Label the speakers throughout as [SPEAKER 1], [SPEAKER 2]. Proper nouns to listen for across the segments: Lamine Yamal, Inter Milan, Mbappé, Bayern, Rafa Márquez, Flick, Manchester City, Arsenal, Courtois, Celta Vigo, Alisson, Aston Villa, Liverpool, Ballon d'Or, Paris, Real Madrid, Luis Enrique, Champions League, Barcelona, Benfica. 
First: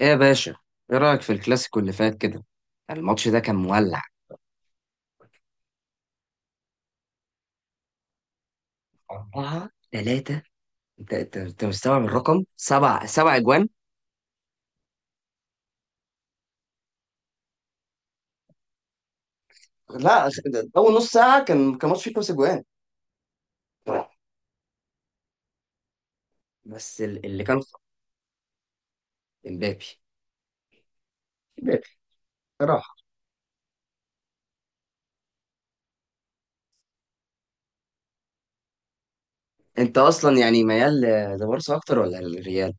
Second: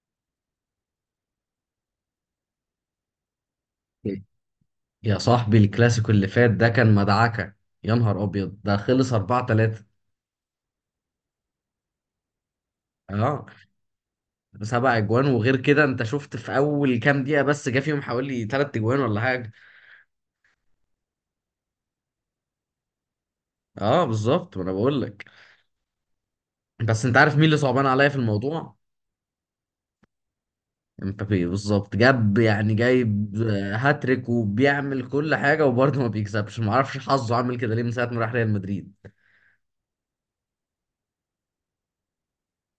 [SPEAKER 1] ايه يا باشا، ايه رايك في الكلاسيكو اللي فات كده؟ الماتش ده كان مولع.
[SPEAKER 2] يا صاحبي الكلاسيكو اللي فات ده كان مدعكة. يا نهار أبيض ده خلص 4
[SPEAKER 1] اربعة
[SPEAKER 2] 3.
[SPEAKER 1] ثلاثة انت انت أنت مستوعب الرقم سبع؟ سبع
[SPEAKER 2] اه،
[SPEAKER 1] اجوان.
[SPEAKER 2] سبع اجوان. وغير كده انت شفت في اول كام دقيقة بس جه فيهم حوالي تلات اجوان ولا حاجة.
[SPEAKER 1] لا، ده اول نص ساعه كان ماتش فيه خمس اجوان.
[SPEAKER 2] اه بالظبط، ما انا بقول لك.
[SPEAKER 1] بس
[SPEAKER 2] بس انت عارف
[SPEAKER 1] اللي
[SPEAKER 2] مين اللي
[SPEAKER 1] كان.
[SPEAKER 2] صعبان عليا في الموضوع؟
[SPEAKER 1] امبابي.
[SPEAKER 2] امبابي
[SPEAKER 1] امبابي
[SPEAKER 2] بالظبط، جاب يعني
[SPEAKER 1] صراحه.
[SPEAKER 2] جايب هاتريك، وبيعمل كل حاجة وبرضه ما بيكسبش. ما اعرفش حظه عامل كده ليه من ساعة ما راح ريال مدريد.
[SPEAKER 1] انت اصلا يعني ميال لبارسا اكتر ولا للريال؟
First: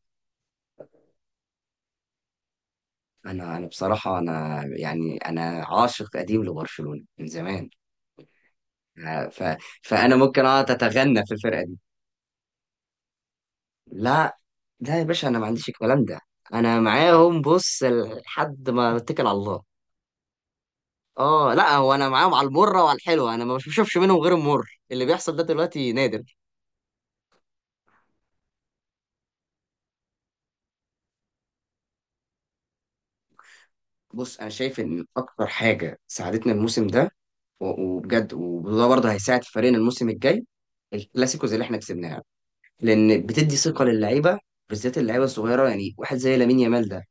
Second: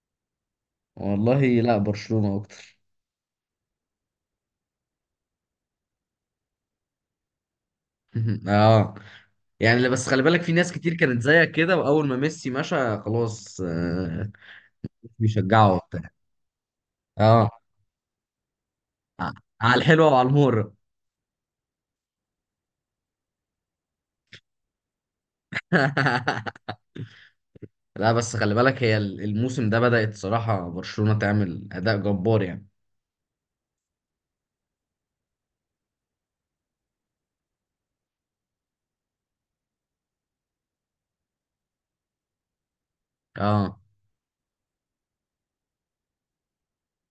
[SPEAKER 2] والله لا، برشلونة اكتر.
[SPEAKER 1] انا بصراحه، انا يعني انا عاشق قديم لبرشلونه من زمان.
[SPEAKER 2] اه،
[SPEAKER 1] ف...
[SPEAKER 2] يعني لا، بس
[SPEAKER 1] فانا
[SPEAKER 2] خلي بالك
[SPEAKER 1] ممكن
[SPEAKER 2] في
[SPEAKER 1] اقعد
[SPEAKER 2] ناس كتير كانت
[SPEAKER 1] اتغنى في
[SPEAKER 2] زيك
[SPEAKER 1] الفرقه
[SPEAKER 2] كده،
[SPEAKER 1] دي.
[SPEAKER 2] واول ما ميسي مشى خلاص
[SPEAKER 1] لا. لا يا باشا، انا ما عنديش
[SPEAKER 2] بيشجعوا
[SPEAKER 1] الكلام
[SPEAKER 2] وبتاع.
[SPEAKER 1] ده. انا معاهم،
[SPEAKER 2] اه،
[SPEAKER 1] بص، لحد ما اتكل على
[SPEAKER 2] ع-
[SPEAKER 1] الله.
[SPEAKER 2] على الحلوه وعلى المر.
[SPEAKER 1] اه، لا، هو انا معاهم على المره وعلى الحلوه، انا ما بشوفش منهم غير المر. اللي بيحصل ده دلوقتي نادر.
[SPEAKER 2] لا بس خلي بالك، هي الموسم ده بدأت صراحه برشلونه تعمل اداء جبار يعني.
[SPEAKER 1] بص، انا شايف ان اكتر حاجه ساعدتنا الموسم ده وبجد، وده برضه هيساعد فريقنا الموسم الجاي، الكلاسيكوز اللي احنا كسبناها، لان بتدي
[SPEAKER 2] اه،
[SPEAKER 1] ثقه للعيبه، بالذات اللعيبه الصغيره، يعني واحد زي لامين يامال ده.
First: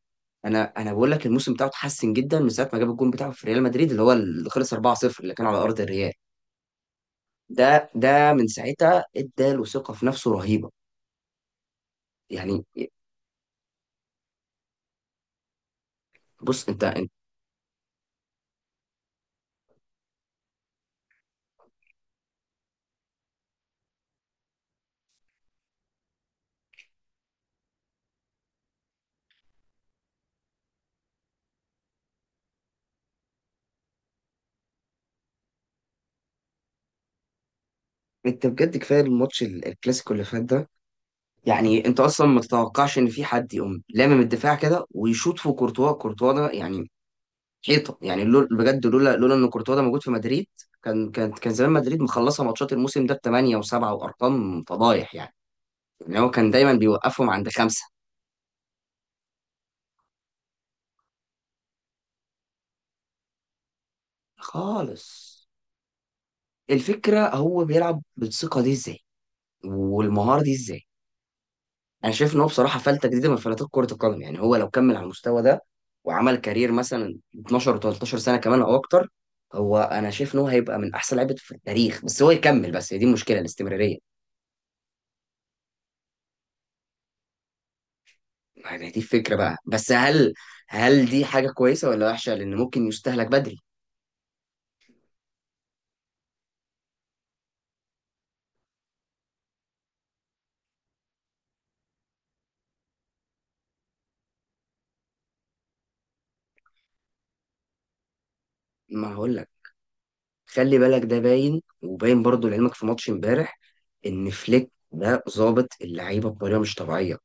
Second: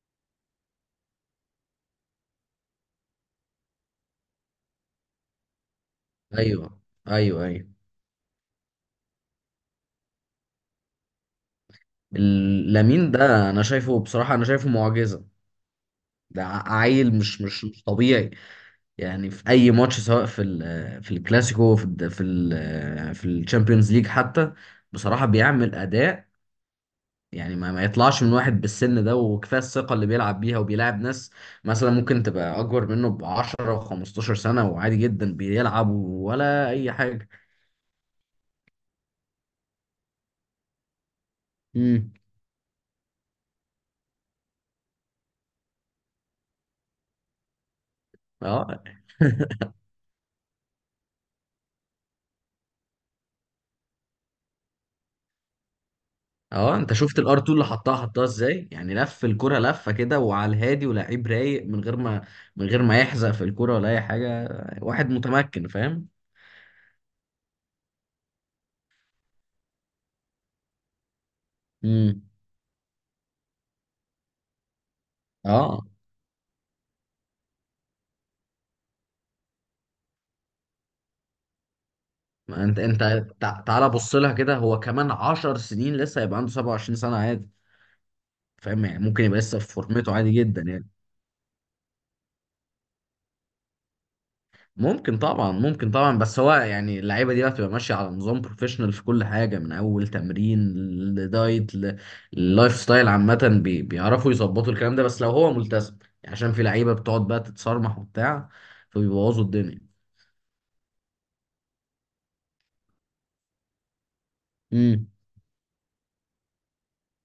[SPEAKER 1] انا بقول لك، الموسم بتاعه اتحسن جدا من ساعه ما جاب الجون بتاعه في ريال مدريد اللي هو اللي خلص 4-0، اللي كان على ارض الريال.
[SPEAKER 2] ايوه ايوه ايوه.
[SPEAKER 1] ده من ساعتها اداله ثقة في نفسه رهيبة، يعني.
[SPEAKER 2] لامين ده انا شايفه بصراحه، انا شايفه معجزه. ده
[SPEAKER 1] بص، انت
[SPEAKER 2] عيل مش طبيعي. يعني في اي ماتش، سواء في ال- في الكلاسيكو في ال في ال في الشامبيونز ليج حتى، بصراحة بيعمل أداء يعني ما يطلعش من واحد بالسن ده. وكفايه الثقه اللي بيلعب بيها، وبيلعب ناس مثلا ممكن تبقى اكبر منه ب 10 و 15 سنه، وعادي جدا بيلعب ولا اي حاجه.
[SPEAKER 1] انت بجد، كفاية الماتش الكلاسيكو اللي فات ده. يعني انت
[SPEAKER 2] امم.
[SPEAKER 1] اصلا ما تتوقعش ان في حد يقوم لامم الدفاع كده ويشوط في كورتوا. كورتوا ده يعني حيطة، يعني، لول.
[SPEAKER 2] اه.
[SPEAKER 1] بجد، لولا ان كورتوا ده موجود في مدريد، كان زمان مدريد مخلصة ماتشات الموسم ده بثمانية وسبعة وارقام فضايح، يعني ان هو كان دايما
[SPEAKER 2] اه انت شفت
[SPEAKER 1] بيوقفهم
[SPEAKER 2] الار
[SPEAKER 1] عند
[SPEAKER 2] 2 اللي
[SPEAKER 1] خمسة
[SPEAKER 2] حطها حطها ازاي؟ يعني لف الكره لفه كده وعلى الهادي، ولاعيب رايق من غير ما من غير ما يحزق في الكره ولا اي حاجه.
[SPEAKER 1] خالص.
[SPEAKER 2] واحد متمكن فاهم.
[SPEAKER 1] الفكرة، هو بيلعب بالثقة دي ازاي والمهارة دي ازاي؟ انا
[SPEAKER 2] امم.
[SPEAKER 1] شايف ان هو بصراحه فلته جديده من فلاتات كره القدم، يعني هو لو كمل على المستوى ده
[SPEAKER 2] اه.
[SPEAKER 1] وعمل كارير مثلا 12 و13 سنه كمان او اكتر، هو انا شايف ان هو هيبقى من احسن لعيبه في التاريخ. بس هو
[SPEAKER 2] ما
[SPEAKER 1] يكمل،
[SPEAKER 2] انت
[SPEAKER 1] بس هي دي
[SPEAKER 2] انت
[SPEAKER 1] المشكله،
[SPEAKER 2] تعالى
[SPEAKER 1] الاستمراريه.
[SPEAKER 2] بص لها كده. هو كمان 10 سنين لسه، هيبقى عنده 27 سنه، عادي. فاهم
[SPEAKER 1] يعني دي
[SPEAKER 2] يعني؟ ممكن
[SPEAKER 1] الفكره
[SPEAKER 2] يبقى
[SPEAKER 1] بقى،
[SPEAKER 2] لسه في
[SPEAKER 1] بس
[SPEAKER 2] فورمته، عادي جدا يعني.
[SPEAKER 1] هل دي حاجه كويسه ولا وحشه؟ لان ممكن يستهلك بدري.
[SPEAKER 2] ممكن طبعا، ممكن طبعا. بس هو يعني اللعيبه دي بقى بتبقى ماشيه على نظام بروفيشنال في كل حاجه، من اول تمرين لدايت للايف ستايل عامه، بيعرفوا يظبطوا الكلام ده، بس لو هو ملتزم. يعني عشان في لعيبه بتقعد بقى تتصرمح وبتاع
[SPEAKER 1] ما هقول
[SPEAKER 2] فبيبوظوا
[SPEAKER 1] لك،
[SPEAKER 2] الدنيا.
[SPEAKER 1] خلي بالك، ده باين وباين برضو لعلمك في ماتش امبارح ان فليك
[SPEAKER 2] امم.
[SPEAKER 1] ده ظابط اللعيبه بطريقه مش طبيعيه،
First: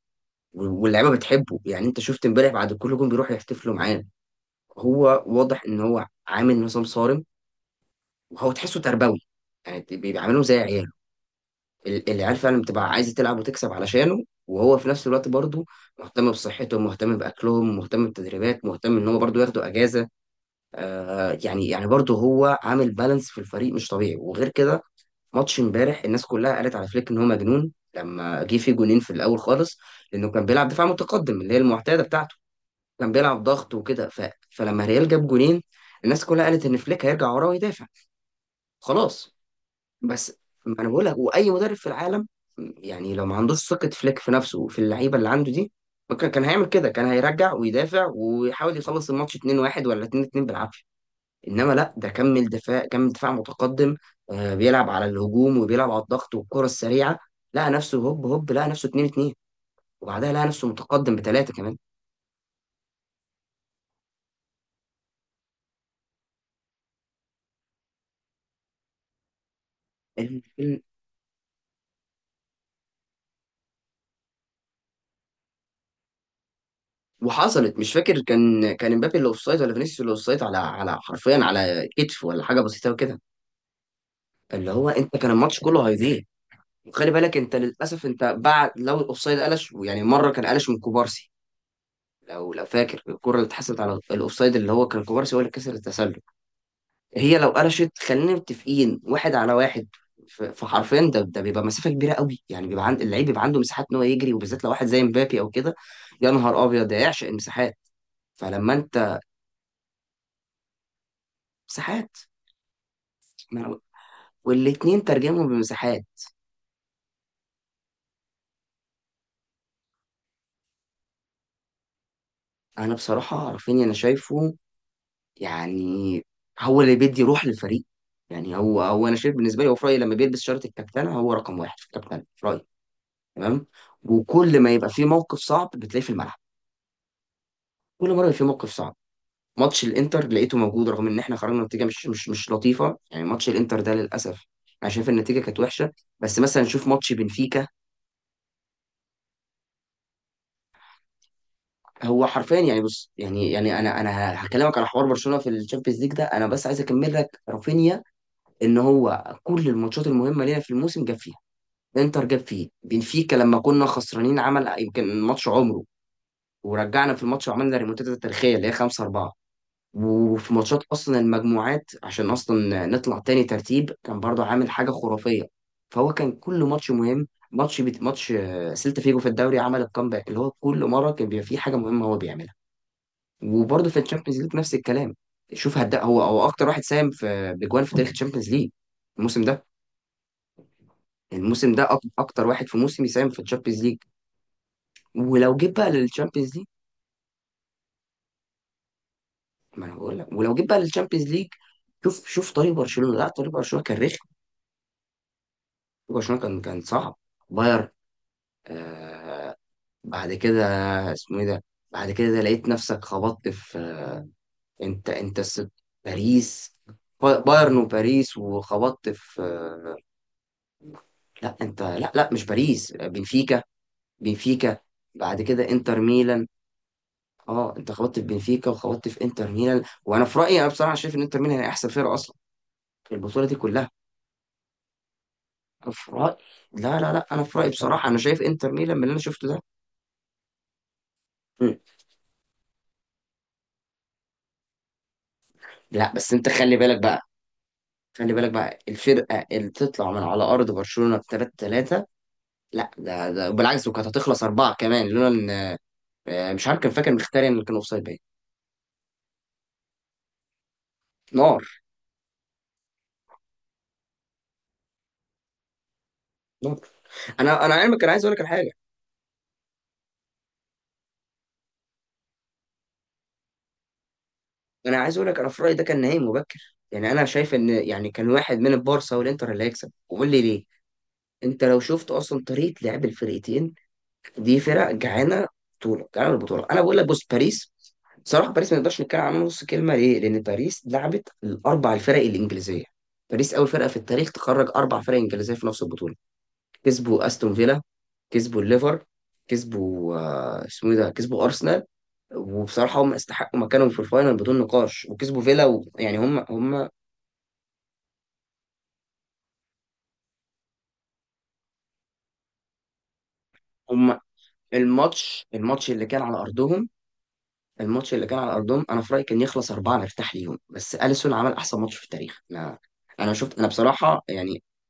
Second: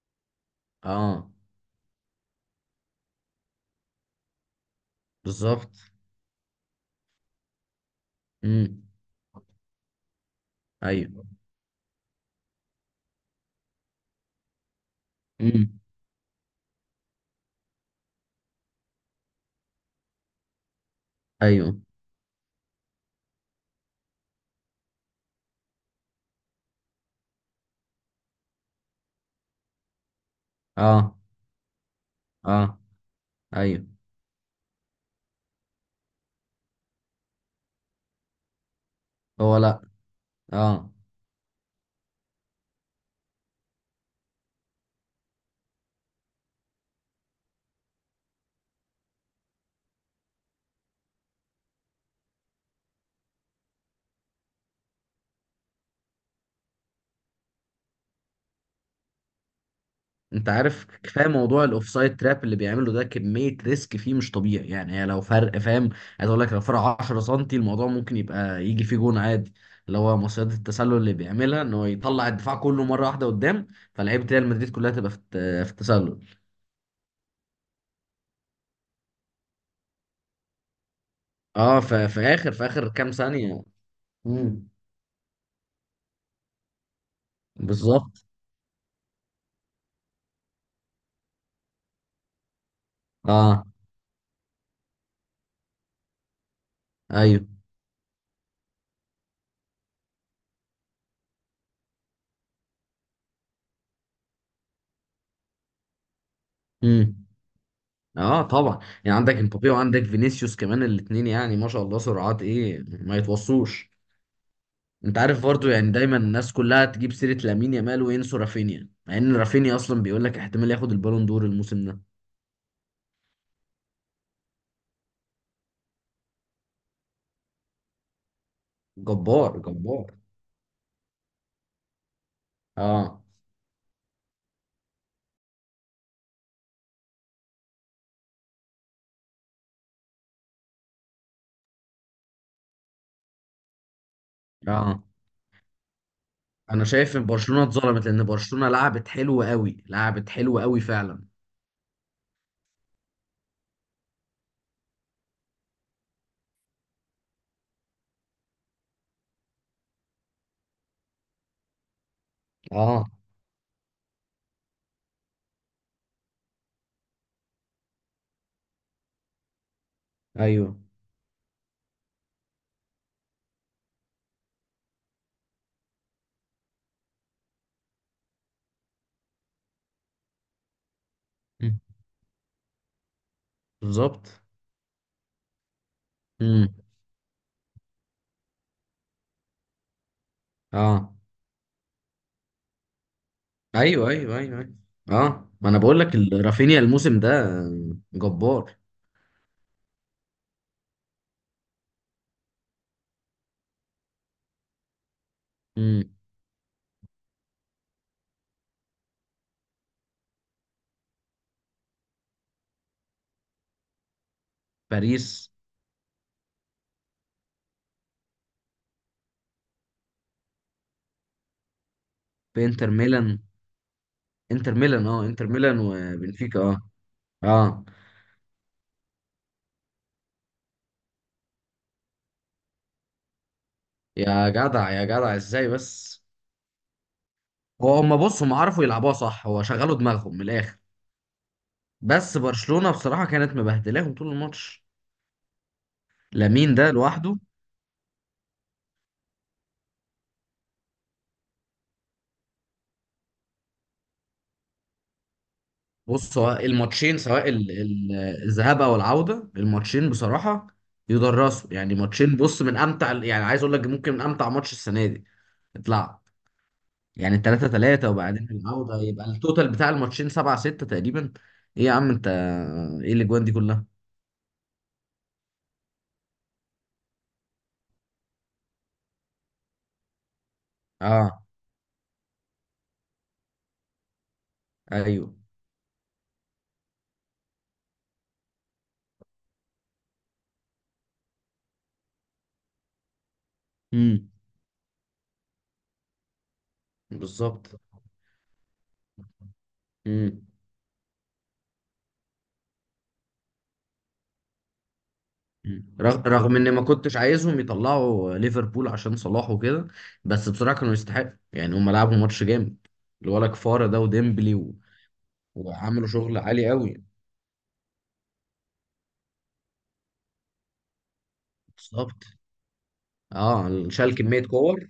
[SPEAKER 1] واللعيبه
[SPEAKER 2] اه
[SPEAKER 1] بتحبه، يعني انت شفت امبارح بعد كل جون بيروحوا يحتفلوا معاه. هو واضح
[SPEAKER 2] بالظبط.
[SPEAKER 1] ان هو عامل نظام صارم، وهو تحسه
[SPEAKER 2] امم.
[SPEAKER 1] تربوي، يعني بيبقى عاملهم زي عياله.
[SPEAKER 2] ايوه.
[SPEAKER 1] العيال فعلا بتبقى عايزه تلعب وتكسب علشانه، وهو في نفس الوقت برضه
[SPEAKER 2] امم.
[SPEAKER 1] مهتم بصحتهم، مهتم باكلهم، مهتم بالتدريبات، مهتم ان هو برضه ياخدوا اجازه. يعني
[SPEAKER 2] ايوه.
[SPEAKER 1] برضه هو عامل بالانس في الفريق مش طبيعي. وغير كده، ماتش امبارح الناس كلها قالت على فليك ان هو مجنون لما جه فيه جونين في الاول خالص، لانه كان بيلعب دفاع
[SPEAKER 2] اه.
[SPEAKER 1] متقدم اللي هي المعتاده بتاعته.
[SPEAKER 2] اه.
[SPEAKER 1] كان بيلعب ضغط
[SPEAKER 2] ايوه.
[SPEAKER 1] وكده، فلما ريال جاب جونين الناس كلها قالت ان فليك هيرجع وراه ويدافع، خلاص.
[SPEAKER 2] هو لا.
[SPEAKER 1] بس ما انا
[SPEAKER 2] اه،
[SPEAKER 1] بقول لك، واي مدرب في العالم، يعني لو ما عندوش ثقة فليك في نفسه وفي اللعيبة اللي عنده دي، ما كان هيعمل كده. كان هيرجع ويدافع ويحاول يخلص الماتش 2-1 ولا 2-2 بالعافية. انما لا، ده كمل دفاع، كمل دفاع متقدم. بيلعب على الهجوم وبيلعب على الضغط والكرة السريعة. لقى نفسه هوب هوب، لقى نفسه 2-2، وبعدها لقى
[SPEAKER 2] انت
[SPEAKER 1] نفسه
[SPEAKER 2] عارف
[SPEAKER 1] متقدم
[SPEAKER 2] كفايه
[SPEAKER 1] بثلاثة
[SPEAKER 2] موضوع الاوفسايد تراب اللي بيعمله ده، كميه ريسك فيه مش طبيعي يعني. هي لو فرق، فاهم؟ عايز اقول لك، لو فرق 10 سم الموضوع ممكن يبقى يجي فيه جون عادي. اللي هو
[SPEAKER 1] كمان.
[SPEAKER 2] مصيدة التسلل اللي بيعملها، ان هو يطلع الدفاع كله مره واحده قدام، فلعيبه ريال مدريد كلها تبقى في في التسلل.
[SPEAKER 1] وحصلت، مش فاكر، كان امبابي اللي اوفسايد ولا فينيسيوس اللي اوفسايد، على حرفيا
[SPEAKER 2] اه،
[SPEAKER 1] على
[SPEAKER 2] في
[SPEAKER 1] كتف ولا
[SPEAKER 2] اخر
[SPEAKER 1] حاجه
[SPEAKER 2] في اخر
[SPEAKER 1] بسيطه
[SPEAKER 2] كام
[SPEAKER 1] وكده،
[SPEAKER 2] ثانيه. امم.
[SPEAKER 1] اللي هو انت كان الماتش كله هيضيع. وخلي بالك انت، للاسف، انت
[SPEAKER 2] بالظبط.
[SPEAKER 1] بعد لو الاوفسايد قلش، يعني مره كان قلش من كوبارسي، لو فاكر الكره اللي
[SPEAKER 2] اه.
[SPEAKER 1] اتحسبت على الاوفسايد اللي هو كان كوبارسي هو اللي كسر التسلل. هي
[SPEAKER 2] ايوه.
[SPEAKER 1] لو قلشت خلينا متفقين واحد على واحد، فحرفيا ده بيبقى مسافه كبيره قوي، يعني بيبقى عند اللعيب، بيبقى عنده مساحات ان هو يجري، وبالذات لو واحد زي مبابي او كده. يا نهار ابيض، ده يعشق
[SPEAKER 2] امم.
[SPEAKER 1] المساحات.
[SPEAKER 2] اه
[SPEAKER 1] فلما
[SPEAKER 2] طبعا. يعني
[SPEAKER 1] انت،
[SPEAKER 2] عندك امبابي، وعندك فينيسيوس كمان، الاثنين يعني ما شاء الله
[SPEAKER 1] مساحات.
[SPEAKER 2] سرعات ايه ما يتوصوش.
[SPEAKER 1] والاتنين
[SPEAKER 2] انت عارف
[SPEAKER 1] ترجموا
[SPEAKER 2] برضو، يعني
[SPEAKER 1] بمساحات.
[SPEAKER 2] دايما الناس كلها تجيب سيرة لامين يامال وينسوا رافينيا، مع ان رافينيا اصلا بيقول لك احتمال ياخد البالون دور الموسم ده.
[SPEAKER 1] انا بصراحة رافينيا، انا شايفه، يعني، هو اللي بيدي روح للفريق. يعني هو انا شايف،
[SPEAKER 2] جبار
[SPEAKER 1] بالنسبة لي، هو في رأيي
[SPEAKER 2] جبار.
[SPEAKER 1] لما بيلبس شارة الكابتنة هو رقم واحد في الكابتنة في رأيي.
[SPEAKER 2] اه.
[SPEAKER 1] تمام. وكل ما يبقى فيه موقف صعب بتلاقيه في الملعب. كل مرة يبقى فيه موقف صعب. ماتش الانتر لقيته موجود رغم ان احنا خرجنا نتيجة مش لطيفة. يعني ماتش الانتر ده للأسف انا
[SPEAKER 2] اه،
[SPEAKER 1] شايف النتيجة كانت وحشة، بس مثلا
[SPEAKER 2] انا
[SPEAKER 1] نشوف ماتش
[SPEAKER 2] شايف ان برشلونة
[SPEAKER 1] بنفيكا.
[SPEAKER 2] اتظلمت، لان برشلونة لعبت حلو قوي، لعبت حلو قوي فعلا.
[SPEAKER 1] هو حرفيا يعني، بص، يعني انا هكلمك على حوار برشلونه في الشامبيونز ليج ده. انا بس عايز اكمل لك رافينيا، ان هو كل الماتشات المهمه لينا في الموسم جاب فيها. انتر جاب فيه،
[SPEAKER 2] اه.
[SPEAKER 1] بنفيكا لما كنا خسرانين عمل يمكن ماتش عمره ورجعنا في الماتش وعملنا ريمونتادا تاريخيه اللي هي 5-4، وفي
[SPEAKER 2] ايوه.
[SPEAKER 1] ماتشات اصلا المجموعات عشان اصلا نطلع تاني ترتيب كان برضه عامل حاجه خرافيه. فهو كان كل ماتش مهم، ماتش ماتش سيلتا فيجو في الدوري عمل الكامباك. اللي هو كل مره كان بيبقى فيه حاجه
[SPEAKER 2] مم.
[SPEAKER 1] مهمه هو بيعملها، وبرضه في
[SPEAKER 2] بالظبط.
[SPEAKER 1] الشامبيونز ليج نفس الكلام. شوف، هدا هو اكتر
[SPEAKER 2] امم.
[SPEAKER 1] واحد ساهم في بجوان في تاريخ الشامبيونز ليج الموسم ده.
[SPEAKER 2] اه.
[SPEAKER 1] الموسم ده اكتر واحد في موسم يساهم في الشامبيونز ليج.
[SPEAKER 2] ايوه ايوه ايوه ايوه. اه،
[SPEAKER 1] ولو
[SPEAKER 2] ما
[SPEAKER 1] جيت
[SPEAKER 2] انا
[SPEAKER 1] بقى
[SPEAKER 2] بقول لك
[SPEAKER 1] للشامبيونز ليج،
[SPEAKER 2] رافينيا الموسم ده جبار.
[SPEAKER 1] ما انا بقول لك، ولو جيت بقى للشامبيونز ليج، شوف شوف طريق برشلونه. لا، طريق برشلونه كان رخم.
[SPEAKER 2] امم.
[SPEAKER 1] طريق برشلونه كان صعب. باير، آه، بعد كده اسمه ايه ده؟ بعد كده لقيت نفسك خبطت في انت
[SPEAKER 2] باريس.
[SPEAKER 1] باريس. بايرن وباريس، وخبطت في لا انت، لا، لا، مش
[SPEAKER 2] في انتر
[SPEAKER 1] باريس،
[SPEAKER 2] ميلان.
[SPEAKER 1] بنفيكا.
[SPEAKER 2] انتر
[SPEAKER 1] بنفيكا.
[SPEAKER 2] ميلان، اه،
[SPEAKER 1] بعد
[SPEAKER 2] انتر
[SPEAKER 1] كده
[SPEAKER 2] ميلان
[SPEAKER 1] انتر ميلان.
[SPEAKER 2] وبنفيكا، اه.
[SPEAKER 1] اه،
[SPEAKER 2] اه،
[SPEAKER 1] انت خبطت في بنفيكا وخبطت في انتر ميلان. وانا في رايي، انا بصراحه شايف ان انتر ميلان هي احسن فرقه اصلا في البطوله دي كلها.
[SPEAKER 2] يا جدع يا جدع ازاي
[SPEAKER 1] انا في
[SPEAKER 2] بس؟
[SPEAKER 1] رايي، لا، لا، لا، انا في رايي
[SPEAKER 2] هو
[SPEAKER 1] بصراحه انا شايف
[SPEAKER 2] بص، هم
[SPEAKER 1] انتر
[SPEAKER 2] عرفوا
[SPEAKER 1] ميلان من اللي
[SPEAKER 2] يلعبوها
[SPEAKER 1] انا
[SPEAKER 2] صح،
[SPEAKER 1] شفته ده.
[SPEAKER 2] هو شغلوا دماغهم من الاخر.
[SPEAKER 1] مم.
[SPEAKER 2] بس برشلونة بصراحة كانت مبهدلاهم طول الماتش.
[SPEAKER 1] لا بس انت
[SPEAKER 2] لامين
[SPEAKER 1] خلي
[SPEAKER 2] ده
[SPEAKER 1] بالك بقى،
[SPEAKER 2] لوحده.
[SPEAKER 1] خلي بالك بقى الفرقه اللي تطلع من على ارض برشلونه ب 3-3! لا ده بالعكس، وكانت هتخلص اربعه كمان لولا ان
[SPEAKER 2] بص، سواء
[SPEAKER 1] مش عارف، كان فاكر
[SPEAKER 2] الماتشين،
[SPEAKER 1] مختاري
[SPEAKER 2] سواء
[SPEAKER 1] ان كان اوفسايد باين.
[SPEAKER 2] الذهاب او العودة، الماتشين بصراحة يدرسوا
[SPEAKER 1] نار.
[SPEAKER 2] يعني. ماتشين بص، من امتع، يعني عايز اقول لك ممكن من امتع ماتش السنة دي اتلعب.
[SPEAKER 1] نار.
[SPEAKER 2] يعني
[SPEAKER 1] انا
[SPEAKER 2] 3
[SPEAKER 1] انا علمك،
[SPEAKER 2] 3،
[SPEAKER 1] انا عايز اقول لك على
[SPEAKER 2] وبعدين
[SPEAKER 1] حاجه.
[SPEAKER 2] العودة يبقى التوتال بتاع الماتشين 7 6 تقريبا. ايه يا عم انت، ايه الاجوان دي كلها؟
[SPEAKER 1] انا عايز اقول لك، انا في رايي ده كان نهائي مبكر. يعني انا شايف ان، يعني، كان واحد من البارسا والانتر اللي هيكسب، وقول لي ليه.
[SPEAKER 2] اه.
[SPEAKER 1] انت لو شفت اصلا طريقه لعب الفرقتين، دي فرق
[SPEAKER 2] ايوه.
[SPEAKER 1] جعانه، بطوله جعانه البطوله. انا بقول لك بص، باريس، صراحه باريس ما نقدرش نتكلم عنها نص كلمه، ليه؟ لان باريس لعبت الاربع الفرق الانجليزيه. باريس اول فرقه في
[SPEAKER 2] امم.
[SPEAKER 1] التاريخ تخرج اربع فرق انجليزيه في نفس البطوله. كسبوا استون
[SPEAKER 2] بالظبط.
[SPEAKER 1] فيلا، كسبوا الليفر، كسبوا
[SPEAKER 2] مم.
[SPEAKER 1] اسمه إيه ده؟ كسبوا ارسنال. وبصراحه هم استحقوا مكانهم في الفاينل بدون نقاش، وكسبوا فيلا
[SPEAKER 2] مم.
[SPEAKER 1] يعني هم
[SPEAKER 2] رغم ان ما
[SPEAKER 1] هم
[SPEAKER 2] كنتش عايزهم يطلعوا ليفربول عشان صلاح وكده، بس بصراحه كانوا يستحقوا يعني. هم لعبوا ماتش جامد. الولا كفاره ده،
[SPEAKER 1] هم
[SPEAKER 2] وديمبلي و...
[SPEAKER 1] الماتش اللي
[SPEAKER 2] وعملوا
[SPEAKER 1] كان على
[SPEAKER 2] شغل عالي
[SPEAKER 1] ارضهم،
[SPEAKER 2] قوي.
[SPEAKER 1] الماتش اللي كان على ارضهم انا في رايي كان يخلص اربعه نرتاح ليهم، بس اليسون عمل احسن ماتش في
[SPEAKER 2] بالظبط.
[SPEAKER 1] التاريخ. انا شفت، انا
[SPEAKER 2] اه، شال
[SPEAKER 1] بصراحه
[SPEAKER 2] كميه
[SPEAKER 1] يعني،
[SPEAKER 2] كور.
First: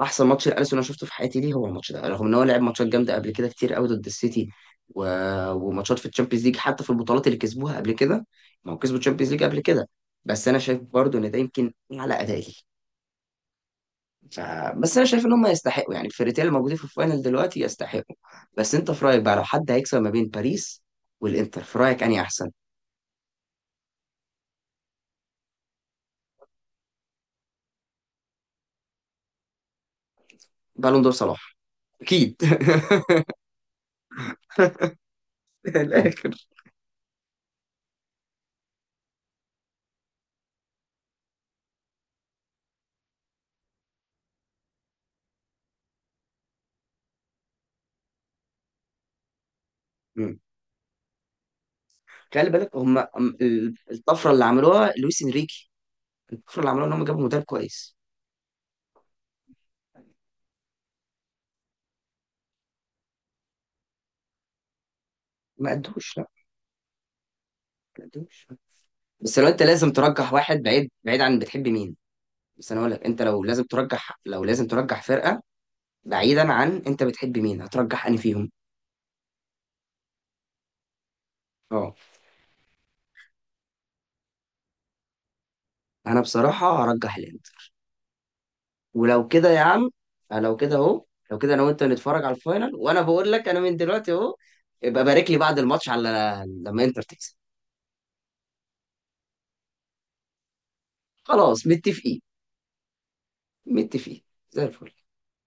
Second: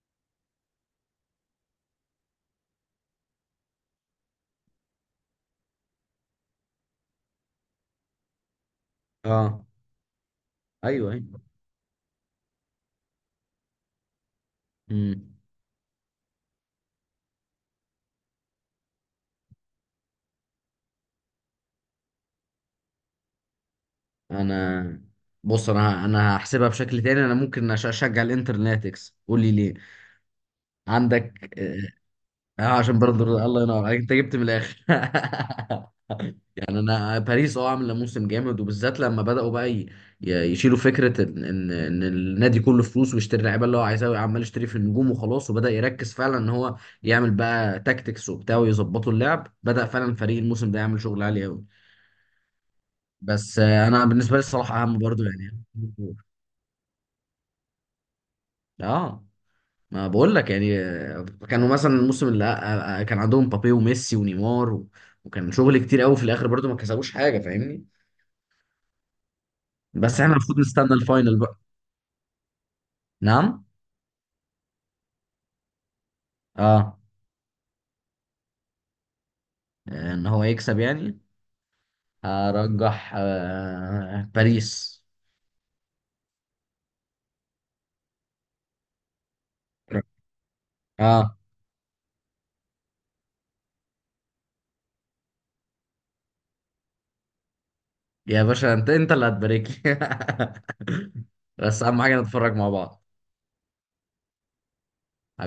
[SPEAKER 1] احسن ماتش لاليسون انا شفته في حياتي. ليه هو الماتش ده رغم ان هو لعب ماتشات جامده قبل كده كتير قوي ضد السيتي و... وماتشات في الشامبيونز ليج حتى في البطولات اللي كسبوها قبل كده. ما هو كسبوا الشامبيونز ليج قبل
[SPEAKER 2] اه.
[SPEAKER 1] كده، بس انا شايف
[SPEAKER 2] ايوه
[SPEAKER 1] برضو ان ده
[SPEAKER 2] ايوه.
[SPEAKER 1] يمكن على ادائي. ف... بس انا شايف ان
[SPEAKER 2] مم.
[SPEAKER 1] هم يستحقوا، يعني الفرقتين اللي موجودين في الفاينل دلوقتي يستحقوا. بس انت في رايك بقى، لو حد هيكسب ما بين باريس والانتر، في رايك انهي احسن؟
[SPEAKER 2] انا بص انا هحسبها بشكل تاني. انا ممكن اشجع الانتر إنها تكسب. قول لي ليه؟
[SPEAKER 1] بالون دور صلاح.
[SPEAKER 2] عندك. اه.
[SPEAKER 1] اكيد.
[SPEAKER 2] عشان برضه، الله ينور عليك، انت جبت من الاخر.
[SPEAKER 1] من الاخر.
[SPEAKER 2] يعني انا باريس، اه، عامله موسم جامد، وبالذات لما بداوا بقى يشيلوا فكره ان إن النادي كله فلوس ويشتري اللعيبه اللي هو عايزها، عمال يشتري في النجوم وخلاص. وبدا يركز فعلا ان هو يعمل بقى تاكتكس وبتاع ويظبطوا اللعب، بدا فعلا
[SPEAKER 1] مم.
[SPEAKER 2] فريق الموسم ده يعمل شغل عالي قوي.
[SPEAKER 1] خلي بالك، هم
[SPEAKER 2] بس انا
[SPEAKER 1] الطفره
[SPEAKER 2] بالنسبه لي
[SPEAKER 1] اللي
[SPEAKER 2] الصراحه
[SPEAKER 1] عملوها
[SPEAKER 2] اهم
[SPEAKER 1] لويس
[SPEAKER 2] برضو يعني.
[SPEAKER 1] انريكي، الكفر اللي عملوه ان هم جابوا مدرب كويس.
[SPEAKER 2] اه، ما بقول لك يعني، كانوا مثلا الموسم اللي كان عندهم بابي وميسي ونيمار و- وكان
[SPEAKER 1] ما
[SPEAKER 2] شغل كتير قوي،
[SPEAKER 1] قدوش،
[SPEAKER 2] في
[SPEAKER 1] لا.
[SPEAKER 2] الاخر برضو ما كسبوش حاجه، فاهمني؟
[SPEAKER 1] ما قدوش. بس لو انت لازم
[SPEAKER 2] بس احنا
[SPEAKER 1] ترجح واحد
[SPEAKER 2] المفروض
[SPEAKER 1] بعيد
[SPEAKER 2] نستنى
[SPEAKER 1] بعيد
[SPEAKER 2] الفاينل
[SPEAKER 1] عن
[SPEAKER 2] بقى.
[SPEAKER 1] بتحب مين. بس انا اقول لك، انت لو لازم
[SPEAKER 2] نعم.
[SPEAKER 1] ترجح، فرقه بعيدا عن
[SPEAKER 2] اه،
[SPEAKER 1] انت بتحب مين، هترجح انهي فيهم؟
[SPEAKER 2] ان هو يكسب يعني.
[SPEAKER 1] اه.
[SPEAKER 2] هرجح باريس.
[SPEAKER 1] انا بصراحه هرجح الانتر. ولو كده يا عم، لو كده اهو.
[SPEAKER 2] اه،
[SPEAKER 1] لو كده انا وانت نتفرج على الفاينل، وانا بقول لك انا من دلوقتي اهو، ابقى بارك لي بعد الماتش على لما انتر تكسب.
[SPEAKER 2] يا باشا انت، انت اللي هتبارك لي.
[SPEAKER 1] خلاص،
[SPEAKER 2] بس اهم
[SPEAKER 1] متفقين.
[SPEAKER 2] حاجه نتفرج مع بعض.
[SPEAKER 1] متفقين. زي الفل.